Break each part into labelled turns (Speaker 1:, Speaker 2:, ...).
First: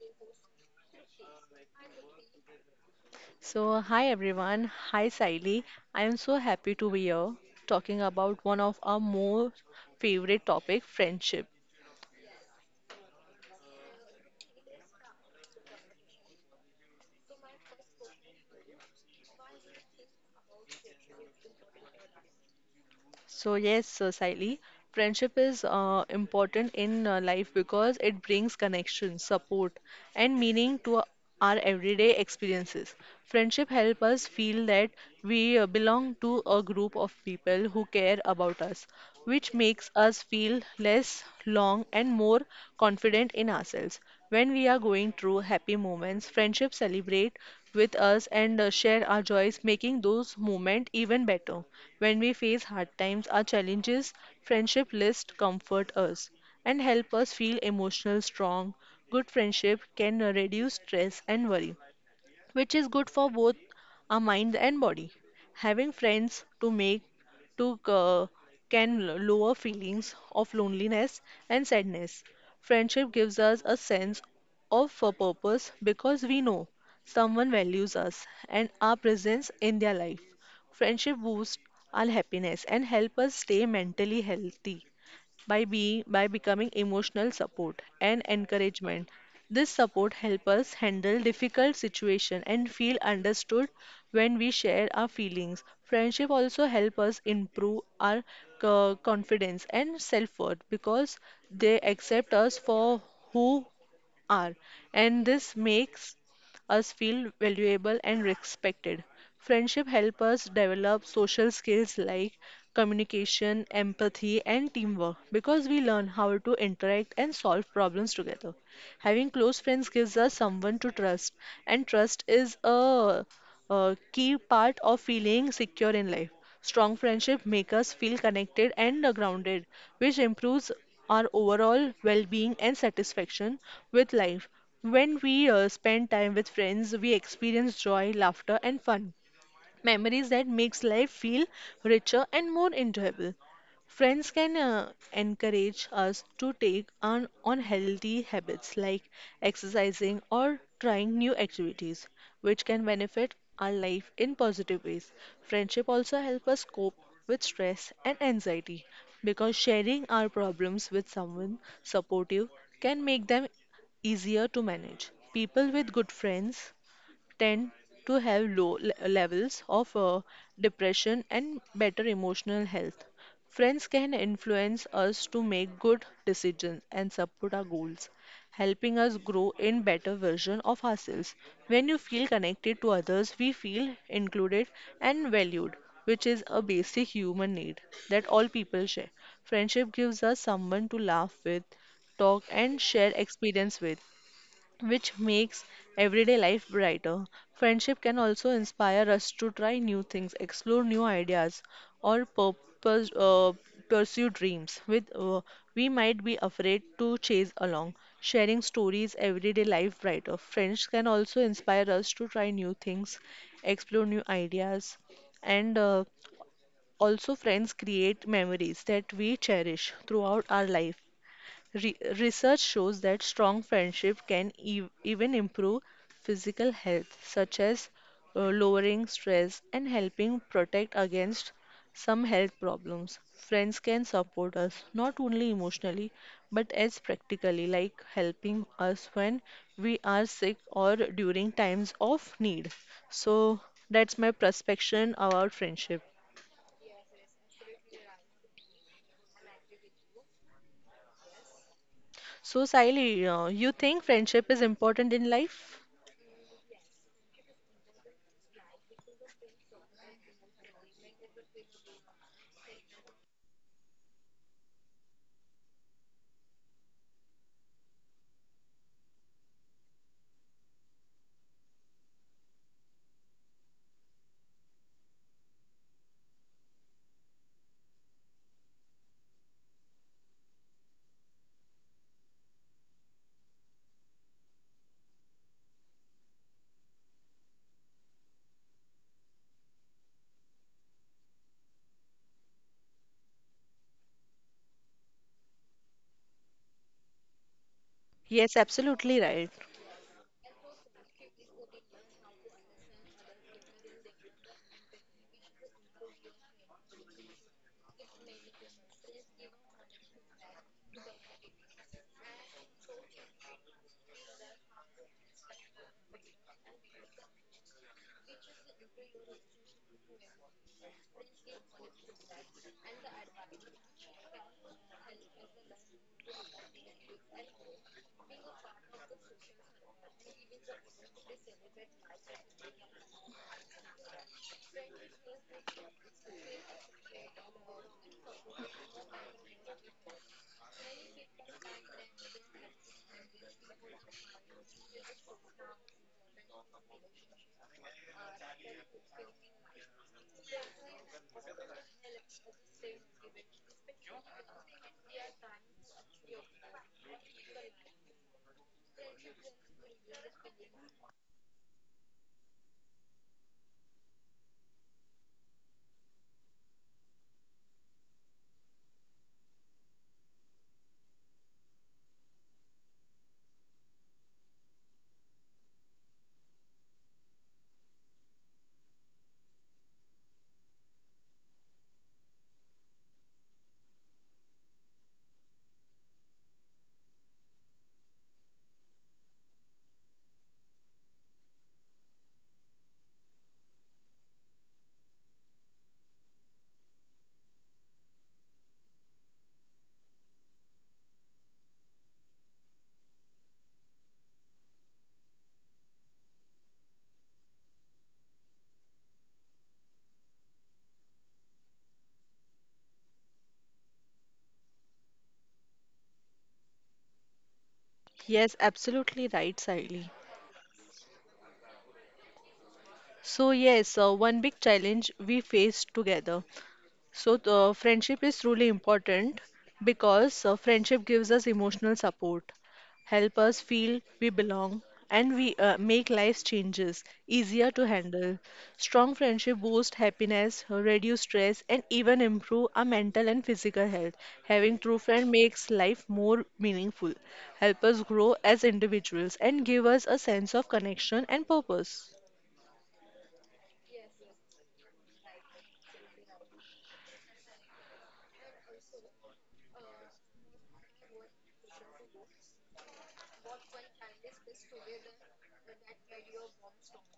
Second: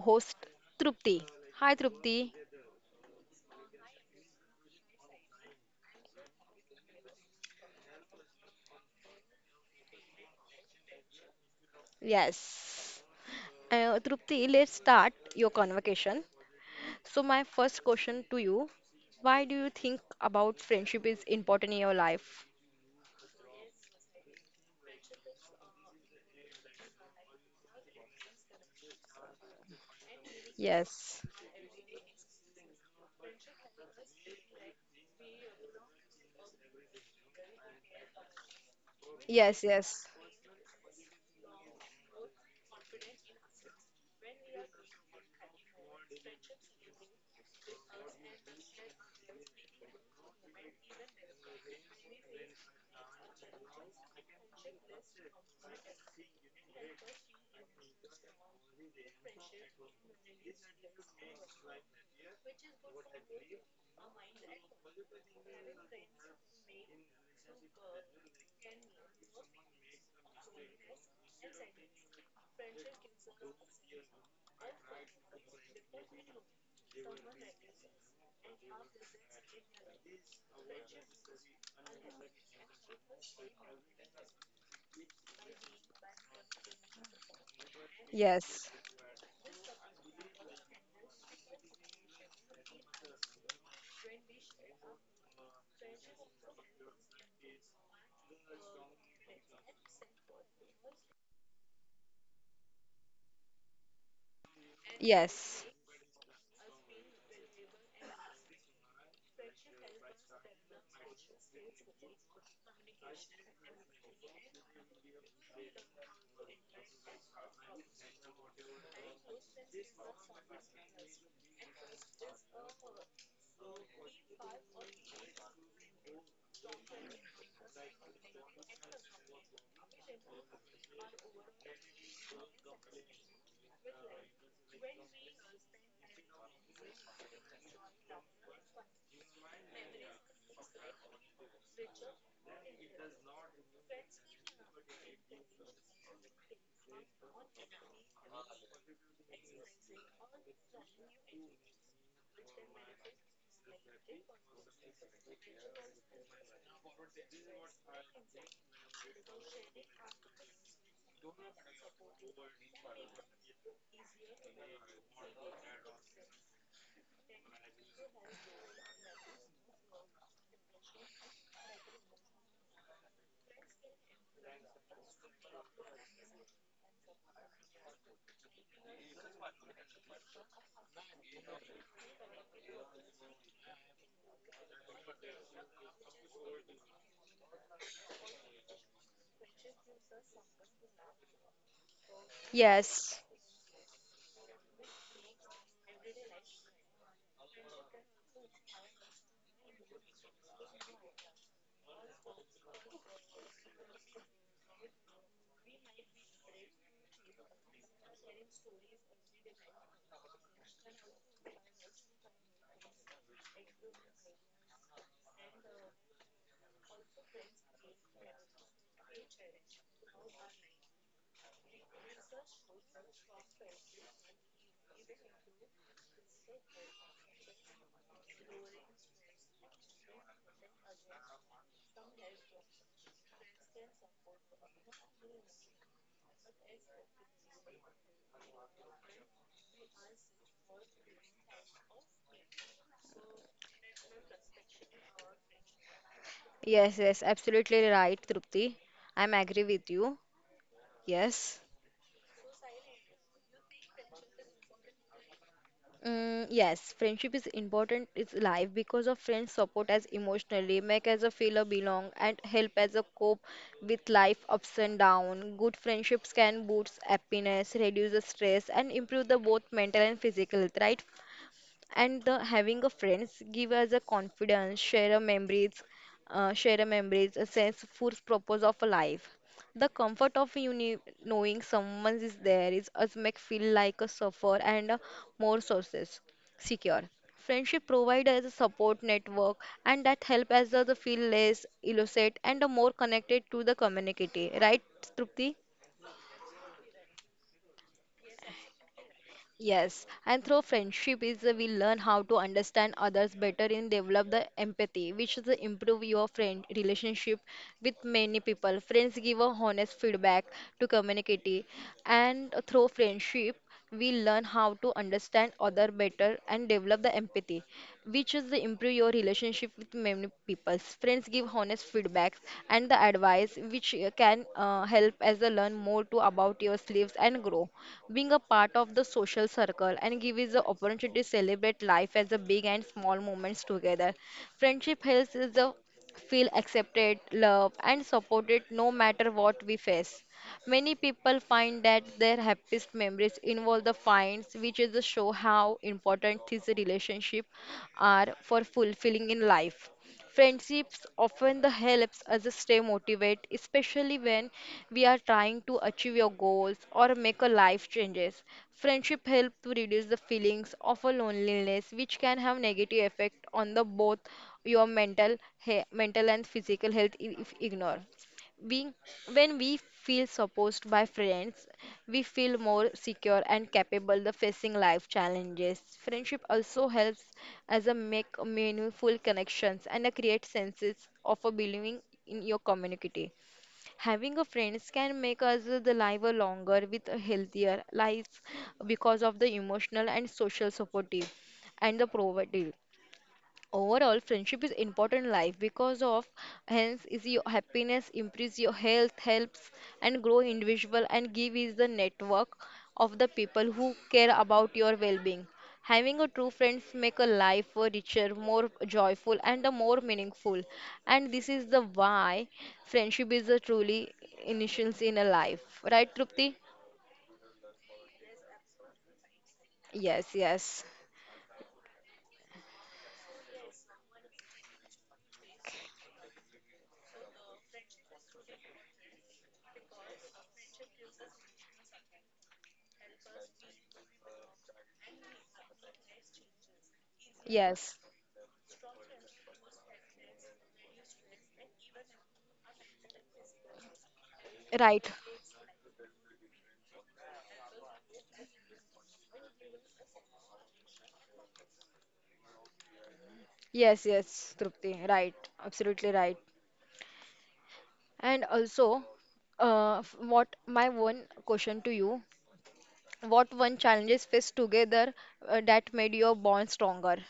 Speaker 1: host Trupti. Hi Trupti.
Speaker 2: So, hi everyone. Hi Saili. I am so happy to be here talking about one of our most favorite topic, friendship.
Speaker 1: Yes. Trupti, let's start your conversation. So, my first question to you, why do you think about friendship is important in your life?
Speaker 2: So yes, Saili, friendship is important in life because it brings connection, support, and meaning to
Speaker 1: Yes.
Speaker 2: our everyday experiences. Friendship help us feel that we belong to a group of people who care about us,
Speaker 1: Yes,
Speaker 2: which makes
Speaker 1: yes.
Speaker 2: us feel less long and more confident in ourselves. When we are going through happy moments, friendships celebrate with us and share our joys, making those moments even better. When we face hard times, our challenges, friendship list comfort us and help us feel emotional strong. Good friendship can reduce stress and worry, which is good for both our mind and body. Having friends to make to can lower feelings of loneliness and sadness. Friendship gives us a sense of a purpose because we know someone values us and our presence in their life. Friendship boosts our happiness and help us stay mentally healthy by becoming emotional support and
Speaker 1: Yes.
Speaker 2: encouragement. This support helps us handle difficult situations and feel understood when we share our feelings. Friendship also helps us improve our confidence and self-worth because they accept us for who are, and
Speaker 1: Yes.
Speaker 2: this makes us feel valuable and respected. Friendship help us develop social skills like communication, empathy, and teamwork because we learn how to interact and solve problems together. Having close friends gives us someone to trust, and a key part of feeling secure in life. Strong friendship make us feel connected and grounded, which improves our overall well-being and satisfaction with life. When we spend time with friends, we experience joy, laughter, and fun memories that makes life feel richer and more enjoyable. Friends can encourage us to take on healthy habits like exercising or trying new activities, which can benefit our life in positive ways. Friendship also help us cope with stress and anxiety because sharing our problems with someone supportive can make them easier to manage. People with good friends tend to have low levels of depression and better emotional health. Friends can influence us to make good decisions and support our goals, helping us grow in better version of ourselves. When you feel connected to others, we feel included and valued, which is a basic human need that all people share. Friendship gives us someone to laugh with, talk and
Speaker 1: Yes.
Speaker 2: share experience with, which makes everyday life brighter. Friendship can also inspire us to try new things, explore new ideas, or pursue dreams with we might be afraid to chase along. Sharing stories everyday life brighter. Friends can also inspire us to try new things, explore new ideas, and also friends create memories that we cherish throughout our life. Research shows that strong friendship can ev even improve physical health, such as lowering stress and helping protect against some health problems. Friends can support us not only emotionally but as practically, like helping us when we are sick or during times of need. So that's my perspective about friendship.
Speaker 1: Yes, yes, absolutely right, Trupti. I'm agree with you. Yes.
Speaker 2: So, Sally, you think friendship is important in life?
Speaker 1: Yes, friendship is important. It's life because of friends support us emotionally, make us a feel a belong, and help us a cope with life ups and down. Good friendships can boost happiness, reduce the stress, and improve the both mental and physical health. Right, and the having a friends give us a confidence share a memories a sense full purpose of a life, the comfort of knowing someone is there is us make feel like a suffer and a more sources secure. Friendship provide as a support network and that help us the feel less illicit and a more connected to the community, right Trupti?
Speaker 2: Yes, absolutely right.
Speaker 1: Yes, and through friendship is we learn how to understand others better and develop the empathy, which is the improve your friend relationship with many people. Friends give a honest feedback to community, and through friendship we learn how to understand other better and develop the empathy, which is the improve your relationship with many people. Friends give honest feedbacks and the advice, which can help as a learn more to about your sleeves and grow, being a part of the social circle and give us the opportunity to celebrate life as a big and small moments together. Friendship helps us the feel accepted, loved, and supported no matter what we face. Many people find that their happiest memories involve the finds, which is to show how important these relationships are for fulfilling in life. Friendships often the helps us stay motivated, especially when we are trying to achieve your goals or make a life changes. Friendship help to reduce the feelings of a loneliness, which can have negative effect on the both your mental and physical health if ignored being when we feel supported by friends, we feel more secure and capable of facing life challenges. Friendship also helps as a make meaningful connections and a create senses of a belonging in your community. Having a friends can make us the life a longer with a healthier life because of the emotional and social supportive and the provided. Overall, friendship is important in life because of hence is your happiness, improves your health, helps and grow individual and give is the network of the people who care about your well-being. Having a true friends make a life richer, more joyful and a more meaningful. And this is the why friendship is a truly initials in a life. Right, Trupti?
Speaker 2: Yes, absolutely right, Sally.
Speaker 1: Yes, yes.
Speaker 2: So, yes, one big challenge we faced together. So, the friendship is truly important because friendship gives us emotional support, help us feel we belong, and we make life's changes easier to
Speaker 1: Yes.
Speaker 2: handle. Strong friendship boosts happiness, reduce stress, and even improve our mental and physical health. Having
Speaker 1: Right.
Speaker 2: true friend makes life more meaningful, help us grow as individuals, and give us a sense of connection and purpose.
Speaker 1: Yes, yes, Trupti. Right. Absolutely right. And also, what my one question to you, what one challenges faced together that made your bond stronger?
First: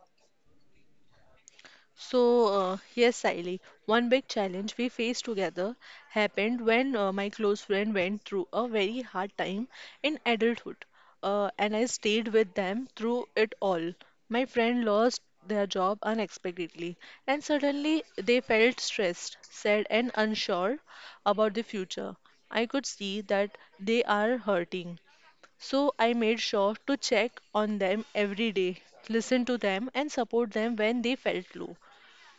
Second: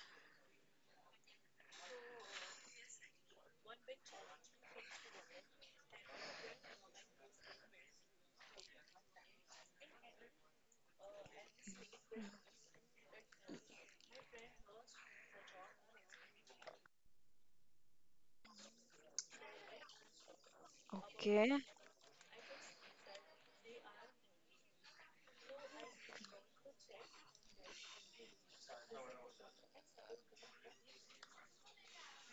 Speaker 2: So, yes, Saili, one big challenge we faced together happened when my close friend went through a very hard time in adulthood, and I stayed with them through it all. My friend lost their job unexpectedly, and suddenly they felt stressed, sad, and unsure about the
Speaker 1: Okay.
Speaker 2: future. I could see that they are hurting. So I made sure to check on them every day, listen to them, and support them when they felt low.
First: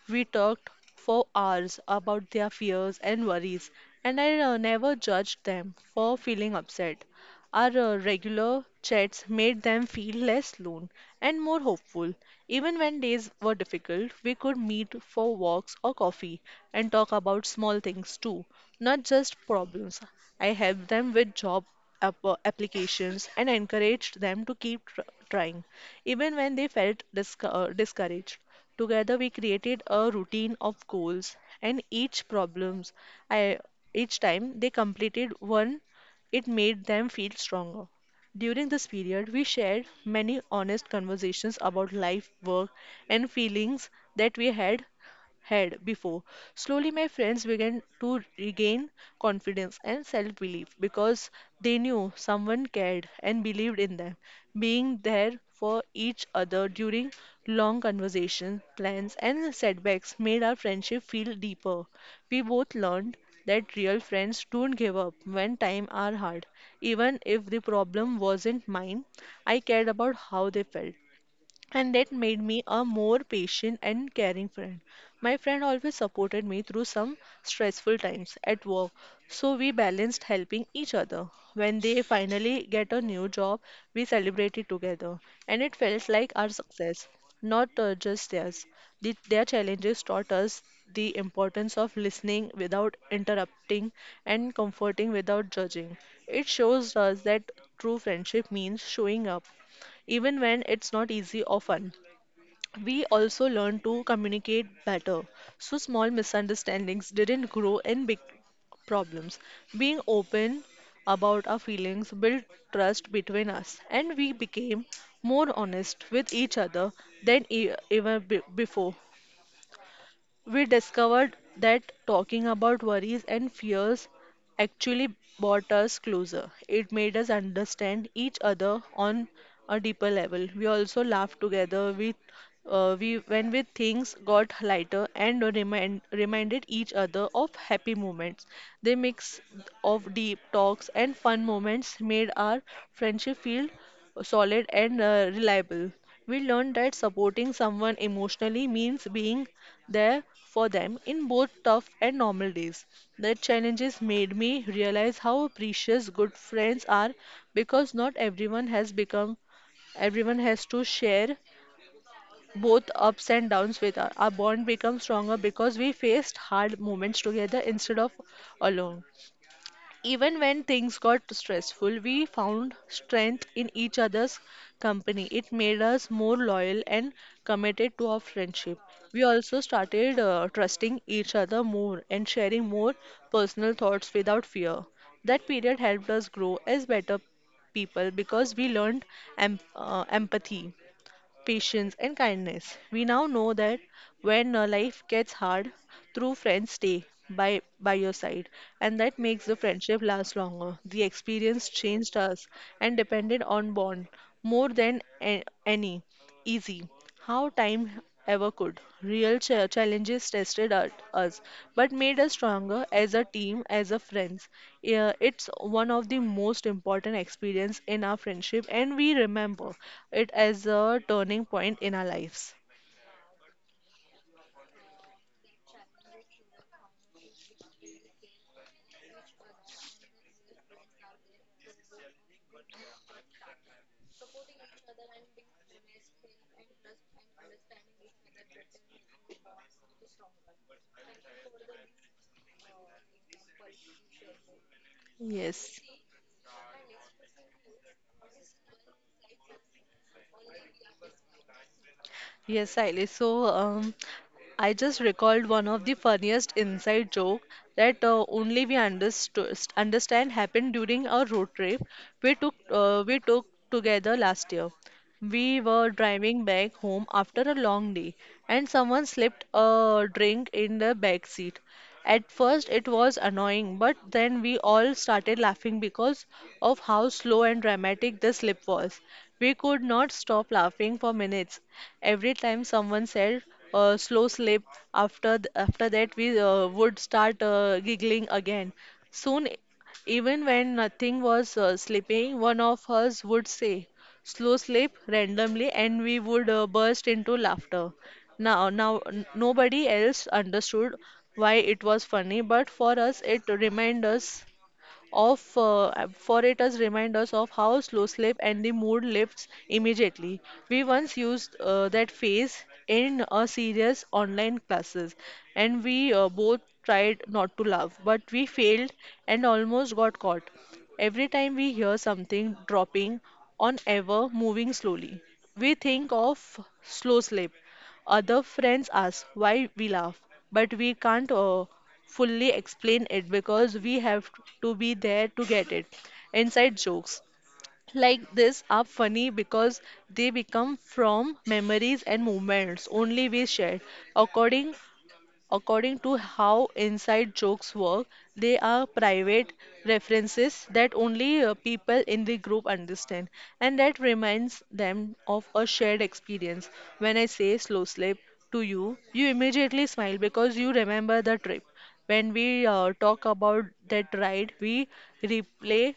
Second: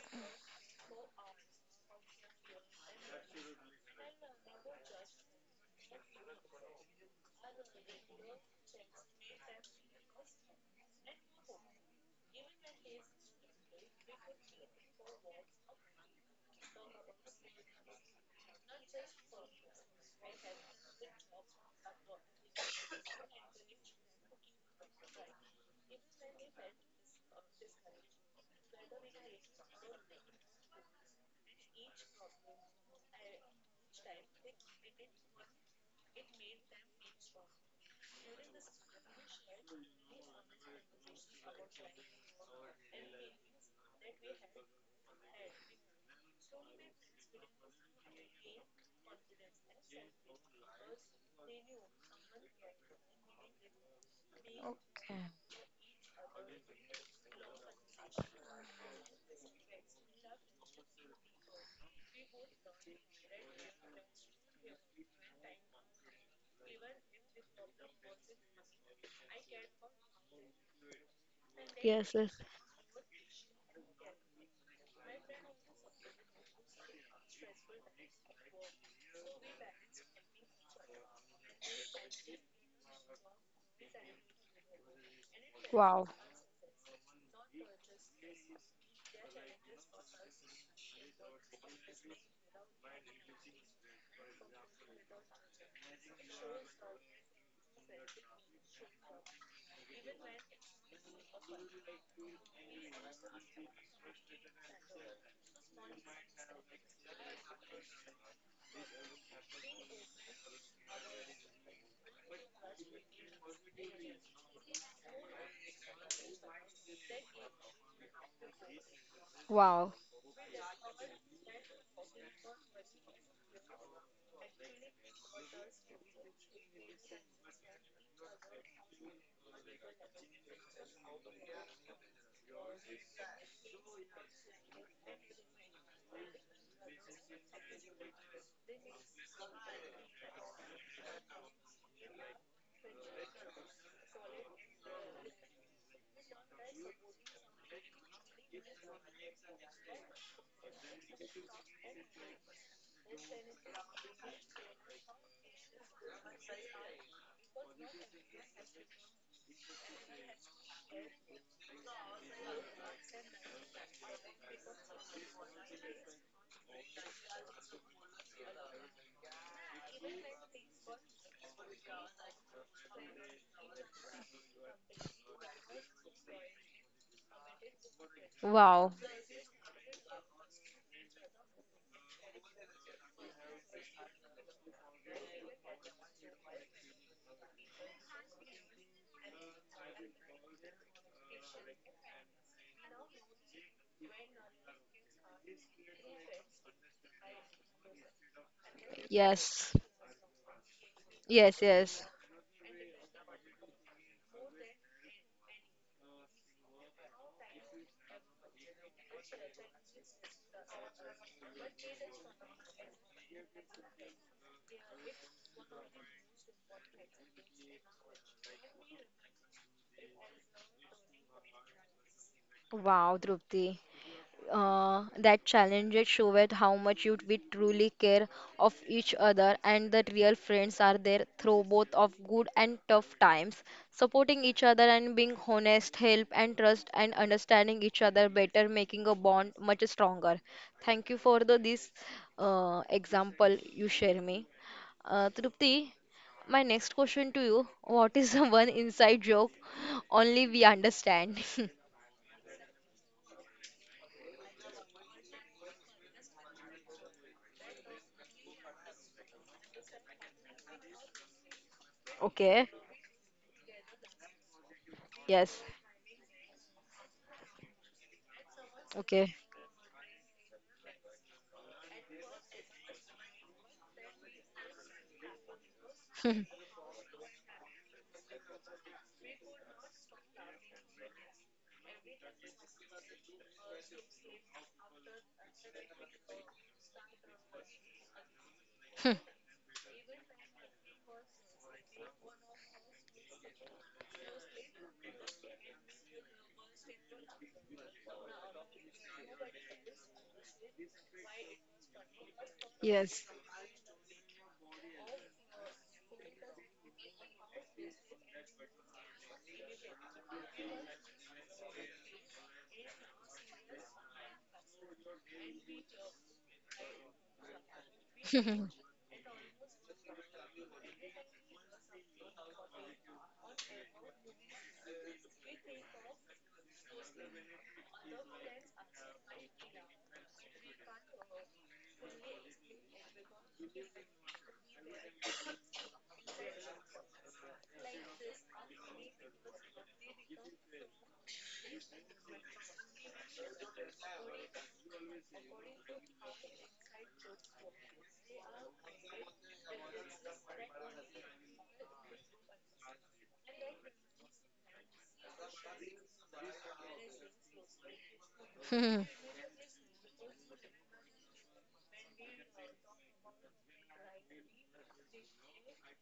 Speaker 2: We talked for hours about their fears and worries, and I never judged them for feeling upset. Our regular chats made them feel less alone and more hopeful. Even when days were difficult, we could meet for walks or coffee and talk about small things too, not just problems. I helped them with job applications and encouraged them to keep trying, even when they felt discouraged. Together we created a routine of goals and each problems I, each time they completed one it made them feel stronger. During this period we shared many honest conversations about life, work and feelings that we had before. Slowly, my friends began to regain confidence and self belief because they knew someone cared and believed in them. Being
Speaker 1: Okay.
Speaker 2: there for each other during long conversations, plans, and setbacks made our friendship feel deeper. We both learned that real friends don't give up when time are hard. Even if the problem wasn't mine, I cared about how they felt and that
Speaker 1: Yes, yes.
Speaker 2: made me a more patient and caring friend. My friend always supported me through some stressful times at work, so we balanced helping each other. When they finally get a new job, we celebrated together, and it
Speaker 1: Wow.
Speaker 2: felt like our success, not just theirs. Their challenges taught us the importance of listening without interrupting and comforting without judging. It shows us that true friendship means showing up even when it's not easy often. We also learn to communicate better, so small misunderstandings didn't grow in big problems. Being open about our feelings built trust between us, and we became more honest with each other than ever before.
Speaker 1: Wow.
Speaker 2: We discovered that talking about worries and fears actually brought us closer. It made us understand each other on a deeper level. We also laughed together. We when we things got lighter and reminded each other of happy moments. The mix of deep talks and fun moments made our friendship feel solid and reliable. We learned that supporting someone emotionally means being there for them in both tough and normal days. The challenges made me realize how precious good friends are because not everyone has become everyone has to share both ups and downs with us. Our bond becomes stronger because we faced hard moments together instead of alone. Even when things got stressful, we found strength in each other's company. It made us more loyal and committed to our friendship.
Speaker 1: Wow.
Speaker 2: We also started trusting each other more and sharing more personal thoughts without fear. That period helped us grow as better people because we learned empathy, patience, and kindness. We now know that when life gets hard, true friends stay by your side, and that makes the
Speaker 1: Yes.
Speaker 2: friendship last longer. The
Speaker 1: Yes,
Speaker 2: experience
Speaker 1: yes.
Speaker 2: changed us and depended on bond more than any easy. How time ever could. Real challenges tested at us, but made us stronger as a team, as a friends. Yeah, it's one of the most important experience in our friendship, and we remember it as a turning point in our lives.
Speaker 1: Wow, Drupti. That challenges showed how much you we truly care of each other, and that real friends are there through both of good and tough times, supporting each other and being honest help and trust and understanding each other better, making a bond much stronger. Thank you for the this example you share me, Trupti,
Speaker 2: Yes.
Speaker 1: my next question to you, what is the one inside joke only we understand
Speaker 2: Yes, Sally. So, I just recalled one of the funniest inside joke that only we understood understand happened during our road trip
Speaker 1: okay
Speaker 2: we took together last year. We
Speaker 1: yes
Speaker 2: were driving back home after a long day, and someone
Speaker 1: okay
Speaker 2: slipped a drink in the back seat. At first, it was annoying, but then we all started laughing because of how slow and dramatic the slip was. We could not stop laughing for minutes. Every time someone said slow slip, after after that we would start giggling again. Soon even when nothing was sleeping, one of us would say, slow sleep randomly, and we would burst into laughter. Nobody else understood why it was funny, but for us,
Speaker 1: Yes.
Speaker 2: it reminded us of for it as reminders of how slow slip and the mood lifts immediately. We once used that phase in a serious online classes, and we both tried not to laugh, but we failed and almost got caught. Every time we hear something dropping on ever moving slowly, we think of slow slip. Other friends ask why we laugh, but we can't fully explain it because we have to be there to get it. Inside jokes like this are funny because they become from memories and moments only we shared. According According to how inside jokes work, they are private references that only people in the group understand, and that reminds them of a shared experience. When I say slow slip to you, you immediately smile because you remember the trip. When we talk about that ride, we replay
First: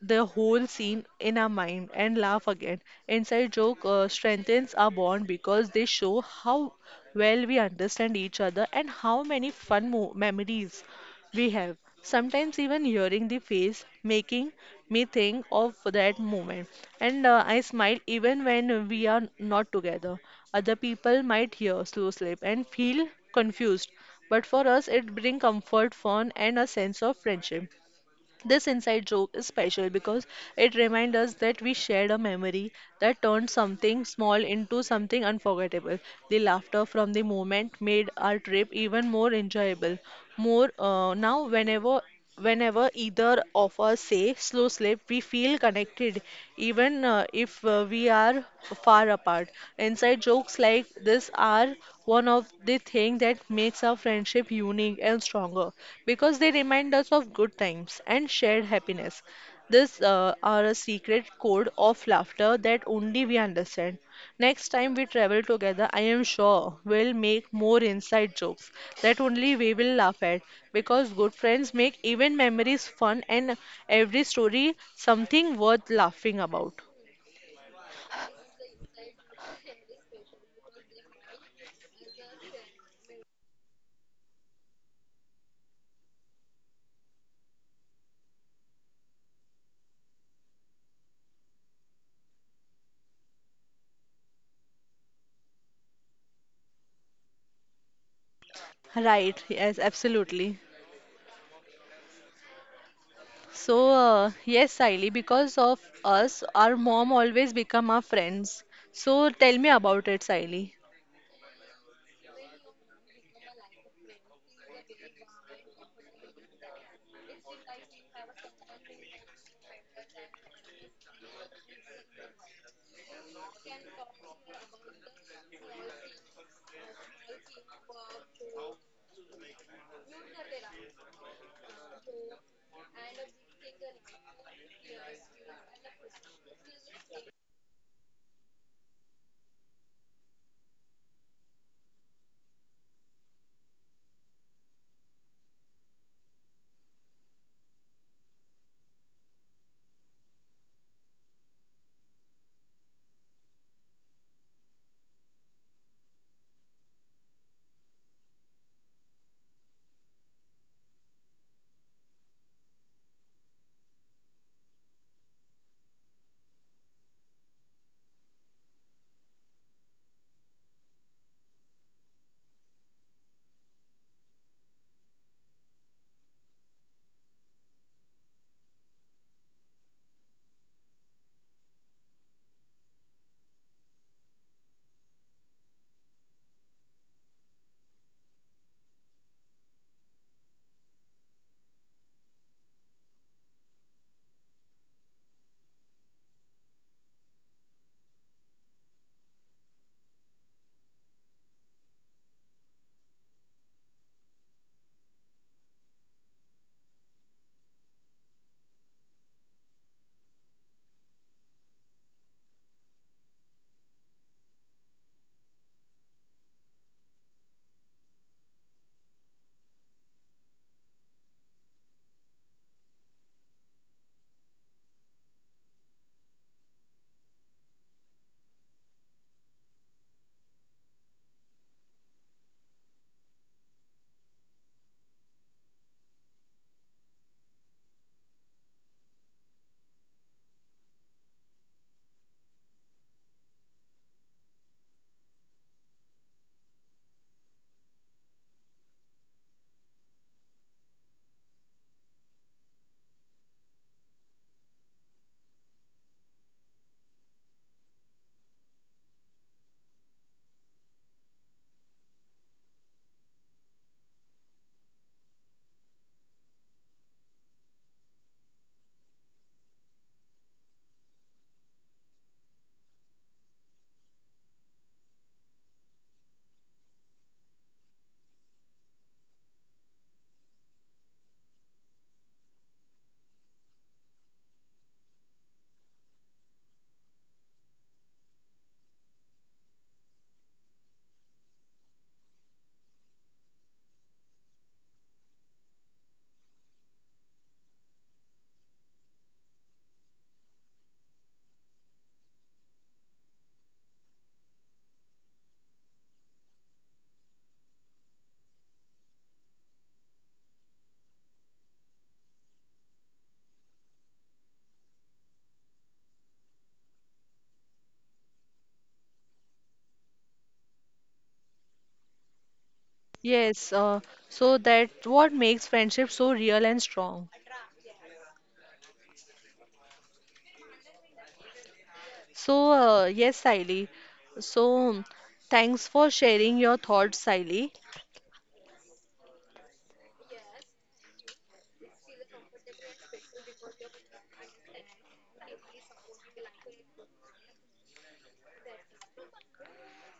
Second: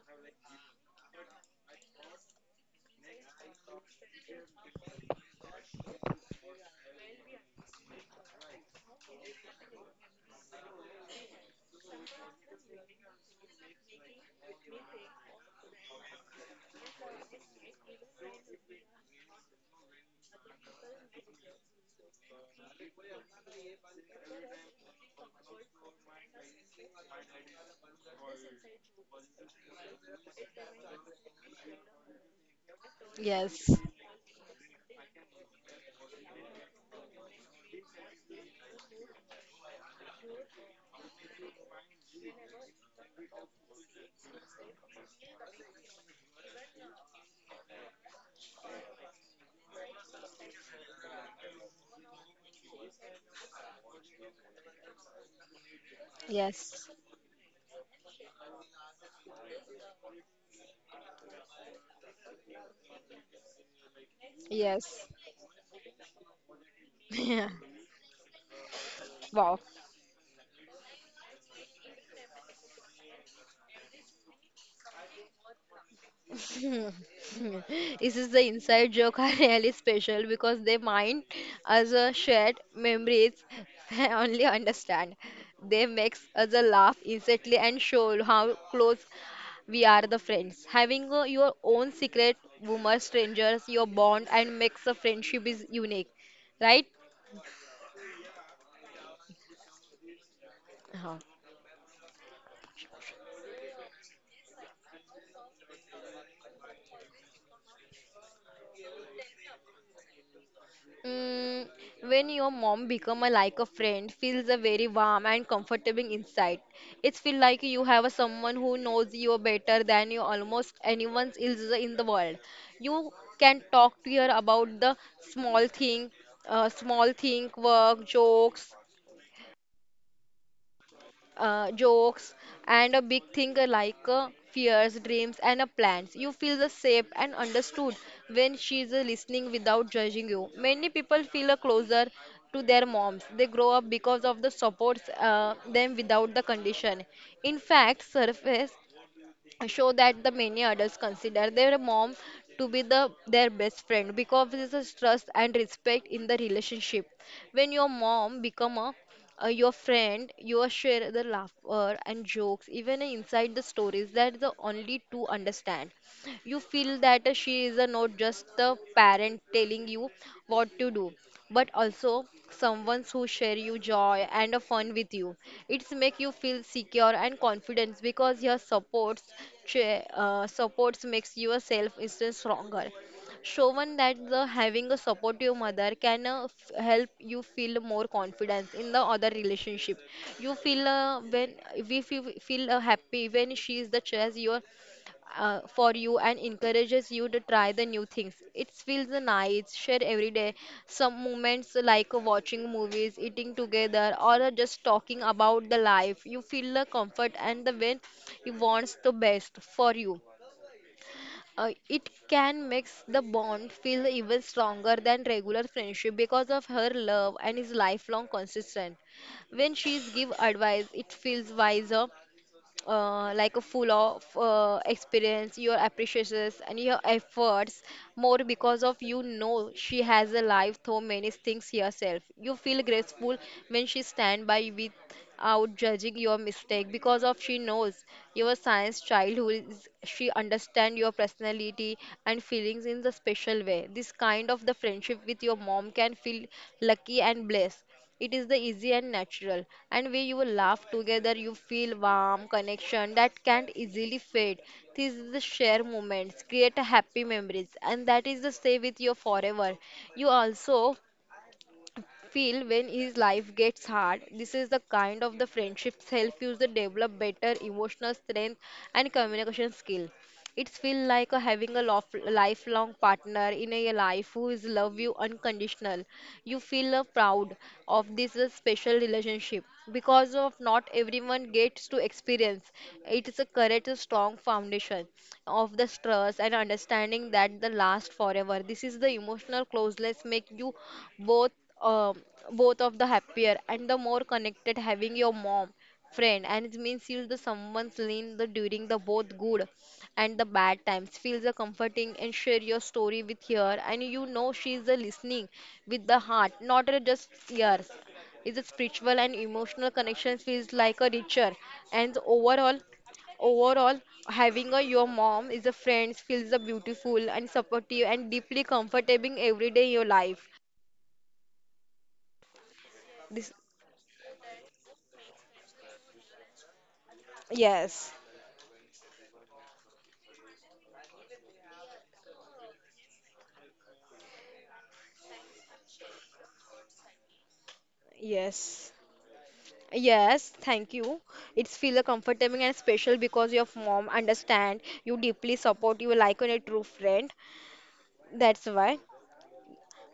Speaker 2: the whole scene in our mind and laugh again. Inside joke strengthens our bond because they show how well we understand each other and how many fun memories we have. Sometimes even hearing the face making me think of that moment, and I smile even when we are not together. Other people might hear slow slip and feel confused, but for us it brings comfort, fun, and a sense of friendship. This inside joke is special because it reminds us that we shared a memory that turned
Speaker 1: Yes.
Speaker 2: something small into something unforgettable. The laughter from the moment made our trip even more enjoyable. More now, whenever whenever either of us say slow slip, we feel connected, even if we are far apart. Inside jokes like this are one of the thing that makes our friendship unique and stronger because they
Speaker 1: Yes.
Speaker 2: remind us of good times and shared happiness. These are a secret code of laughter that only we understand. Next time
Speaker 1: Yes.
Speaker 2: we travel together, I am sure we'll
Speaker 1: Yeah.
Speaker 2: make more inside jokes that only
Speaker 1: Wow.
Speaker 2: we will laugh at because good friends make even memories fun and every story something worth laughing about.
Speaker 1: This is the inside joke are really special because they mind as a shared memories we only understand. They makes us a laugh instantly and show how close we are the friends. Having your own secret boomer strangers, your bond and makes the friendship is unique, right?
Speaker 2: Right, yes, absolutely. So, yes, Saili, because of us, our mom always become our friends. So, tell me about it, Saili.
Speaker 1: Mm, when your mom become a like a friend, feels a very warm and comfortable inside. It's feel like you have a someone who knows you better than you almost anyone else in the world. You can talk to her about the small thing, work, jokes, jokes and a big thing like fears dreams and plans. You feel the safe and understood when she is listening without judging you. Many people feel closer to their moms they grow up because of the supports them without the condition. In fact surface show that the many adults consider their mom to be the their best friend because there is a trust and respect in the relationship. When your mom become a your friend, you are share the laughter and jokes even inside the stories that the only two understand. You feel that she is a not just the parent telling you what to do, but also someone who share you joy and a fun with you. It's make you feel secure and confidence because your supports supports makes your self esteem stronger, shown that the having a supportive mother can help you feel more confidence in the other relationship. You feel when we feel happy when she is the chess your for you and encourages you to try the new things. It feels nice, share every day. Some moments like watching movies, eating together, or just talking about the life. You feel the comfort and the when you wants the best for you. It can make the bond feel even stronger than regular friendship because of her love and is lifelong consistent. When she's give advice, it feels wiser like a full of experience, your appreciations and your efforts more because of you know she has a life through many things herself. You feel grateful when she stand by without judging your mistake because of she knows your science childhood. She understand your personality and feelings in the special way. This kind of the friendship with your mom can feel lucky and blessed. It is the easy and natural, and where you will laugh together, you feel warm connection that can't easily fade. This is the share moments, create a happy memories, and that is the stay with you forever. You also feel when his life gets hard. This is the kind of the friendships help you to develop better emotional strength and communication skill. It's feel like a having a lifelong partner in a life who is love you unconditional. You feel proud of this special relationship because of not everyone gets to experience. It is a correct a strong foundation of the trust and understanding that the last forever. This is the emotional closeness make you both um, both of the happier and the more connected, having your mom friend, and it means you'll the someone's lean the during the both good and the bad times feels the comforting and share your story with her, and you know she's the listening with the heart not a just ears. Is a spiritual and emotional connection feels like a richer and overall having a your mom is a friend feels a beautiful and supportive and deeply comforting every day in your life, this.
Speaker 2: Yes, so that what makes friendship so real and strong.
Speaker 1: Yes,
Speaker 2: So, yes, Saili. So, thanks for sharing your thoughts, Saili.
Speaker 1: yes, yes, thank you. It's feel a comfortable and special because your mom understand you deeply support you like on a true friend. That's why.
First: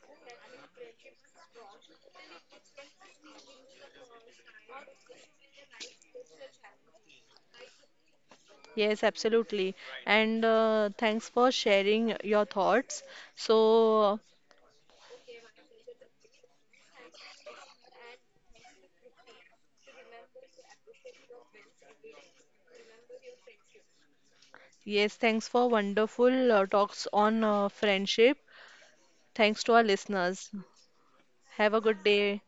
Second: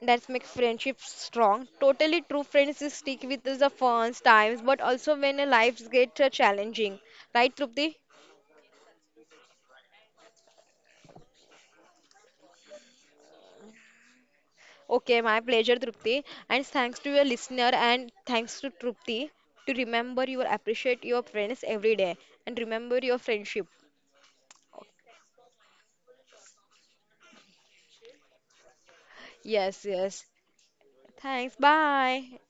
Speaker 1: That's make friendship strong. Totally true friends is stick with us the fun times, but also when a lives get challenging. Right, Trupti?
Speaker 2: Yes, absolutely. And thanks for sharing your thoughts. So,
Speaker 1: Okay, my pleasure, Trupti. And thanks to your listener and thanks to Trupti to remember you appreciate your friends every day and remember your friendship.
Speaker 2: yes, thanks for wonderful talks on friendship. Thanks to
Speaker 1: Yes,
Speaker 2: our
Speaker 1: yes.
Speaker 2: listeners.
Speaker 1: Thanks.
Speaker 2: Have a good
Speaker 1: Bye.
Speaker 2: day.